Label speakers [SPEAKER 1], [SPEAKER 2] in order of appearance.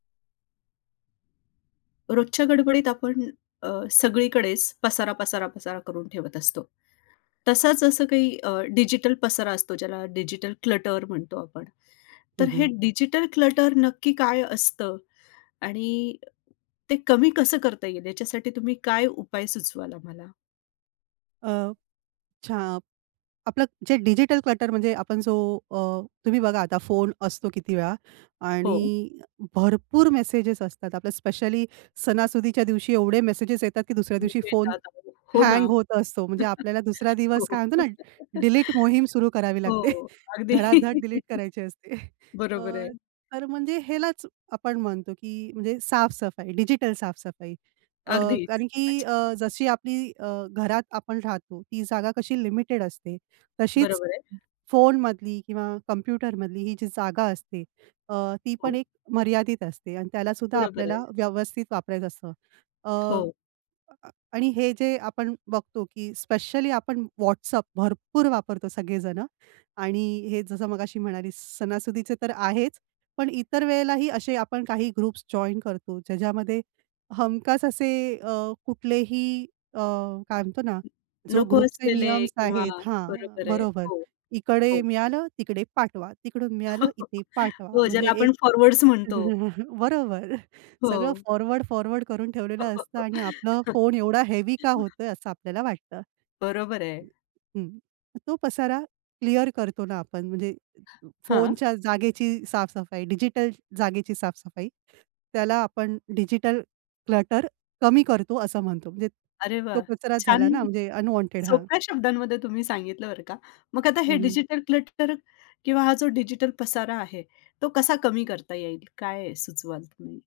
[SPEAKER 1] रोजच्या गडबडीत आपण अ, सगळीकडेच पसारा, पसारा, पसारा करून ठेवत असतो. तसाच असं काही अ, डिजिटल पसारा असतो, ज्याला डिजिटल क्लटर म्हणतो आपण.
[SPEAKER 2] हं,
[SPEAKER 1] तर हे
[SPEAKER 2] हं.
[SPEAKER 1] डिजिटल क्लटर नक्की काय असतं? आणि ते कमी कसं करता येईल? याच्यासाठी तुम्ही काय उपाय सुचवाल आम्हाला?
[SPEAKER 2] अ, छा आपलं जे डिजिटल क्लटर म्हणजे आपण जो अ, तुम्ही बघा आता फोन असतो किती वेळा
[SPEAKER 1] हो.
[SPEAKER 2] आणि भरपूर मेसेजेस असतात. आपलं स्पेशली सणासुदीच्या दिवशी एवढे मेसेजेस येतात, की दुसऱ्या दिवशी फोन
[SPEAKER 1] [unintelligible] हो ना.
[SPEAKER 2] हँग होत असतो. म्हणजे आपल्याला दुसरा
[SPEAKER 1] हो.
[SPEAKER 2] दिवस काय म्हणतो ना, डिलीट मोहीम सुरू करावी लागते.
[SPEAKER 1] हो. अगदी.
[SPEAKER 2] धडा-धड डिलीट करायची असते. अ,
[SPEAKER 1] बरोबर आहे.
[SPEAKER 2] तर म्हणजे ह्यालाच आपण म्हणतो की म्हणजे साफ-सफाई, डिजिटल साफ-सफाई. अ,
[SPEAKER 1] अगदीच.
[SPEAKER 2] कारण की
[SPEAKER 1] अच्छा.
[SPEAKER 2] अ, जशी आपली अ, घरात आपण राहतो, ती जागा कशी लिमिटेड असते. तशीच
[SPEAKER 1] बरोबर आहे.
[SPEAKER 2] फोनमधली किंवा कॉम्प्युटरमधली ही जी जागा असते अ, ती पण
[SPEAKER 1] हो.
[SPEAKER 2] एक मर्यादित असते आणि त्याला सुद्धा
[SPEAKER 1] बरोबर आहे.
[SPEAKER 2] आपल्याला व्यवस्थित वापरायचं असतं. अ,
[SPEAKER 1] हो.
[SPEAKER 2] आणि हे जे आपण बघतो, की स्पेशली आपण WhatsApp भरपूर वापरतो सगळे जणं आणि हे जसं मगाशी म्हणालीस सणासुदीचे तर आहेच. पण इतर वेळेलाही असे आपण काही ग्रुप्स जॉइन करतो, ज्याच्यामध्ये हमखास असे अ, कुठलेही अ, काय म्हणतो ना जो
[SPEAKER 1] नको
[SPEAKER 2] ग्रुपचे
[SPEAKER 1] असलेले
[SPEAKER 2] नियम
[SPEAKER 1] किंवा
[SPEAKER 2] आहेत हां.
[SPEAKER 1] बरोबर आहे.
[SPEAKER 2] बरोबर.
[SPEAKER 1] हो,
[SPEAKER 2] इकडे
[SPEAKER 1] हो.
[SPEAKER 2] मिळालं, तिकडे पाठवा. तिकडून मिळालं, इथे पाठवा.
[SPEAKER 1] हो,
[SPEAKER 2] म्हणजे
[SPEAKER 1] ज्याला
[SPEAKER 2] एक
[SPEAKER 1] आपण फॉरवर्ड्स म्हणतो.
[SPEAKER 2] बरोबर. सगळं
[SPEAKER 1] हो.
[SPEAKER 2] फॉरवर्ड, फॉरवर्ड करून ठेवलेलं असतं आणि आपलं फोन एवढा हेवी का होतोय? असं आपल्याला वाटतं.
[SPEAKER 1] बरोबर आहे.
[SPEAKER 2] हं. तो पसारा क्लिअर करतो ना आपण म्हणजे
[SPEAKER 1] हां.
[SPEAKER 2] फोनच्या जागेची साफ-सफाई, डिजिटल जागेची साफ-सफाई. त्याला आपण डिजिटल क्लटर कमी करतो असं म्हणतो. म्हणजे
[SPEAKER 1] अरे वाह!
[SPEAKER 2] तो कचराच झाला
[SPEAKER 1] छान
[SPEAKER 2] ना, म्हणजे अनवॉन्टेड हां.
[SPEAKER 1] सोप्या शब्दांमध्ये तुम्ही सांगितलं बरं का. मग आता हे
[SPEAKER 2] हं, हं.
[SPEAKER 1] डिजिटल क्लटर किंवा हा जो डिजिटल पसारा आहे, तो कसा कमी करता येईल? काय सुचवाल तुम्ही?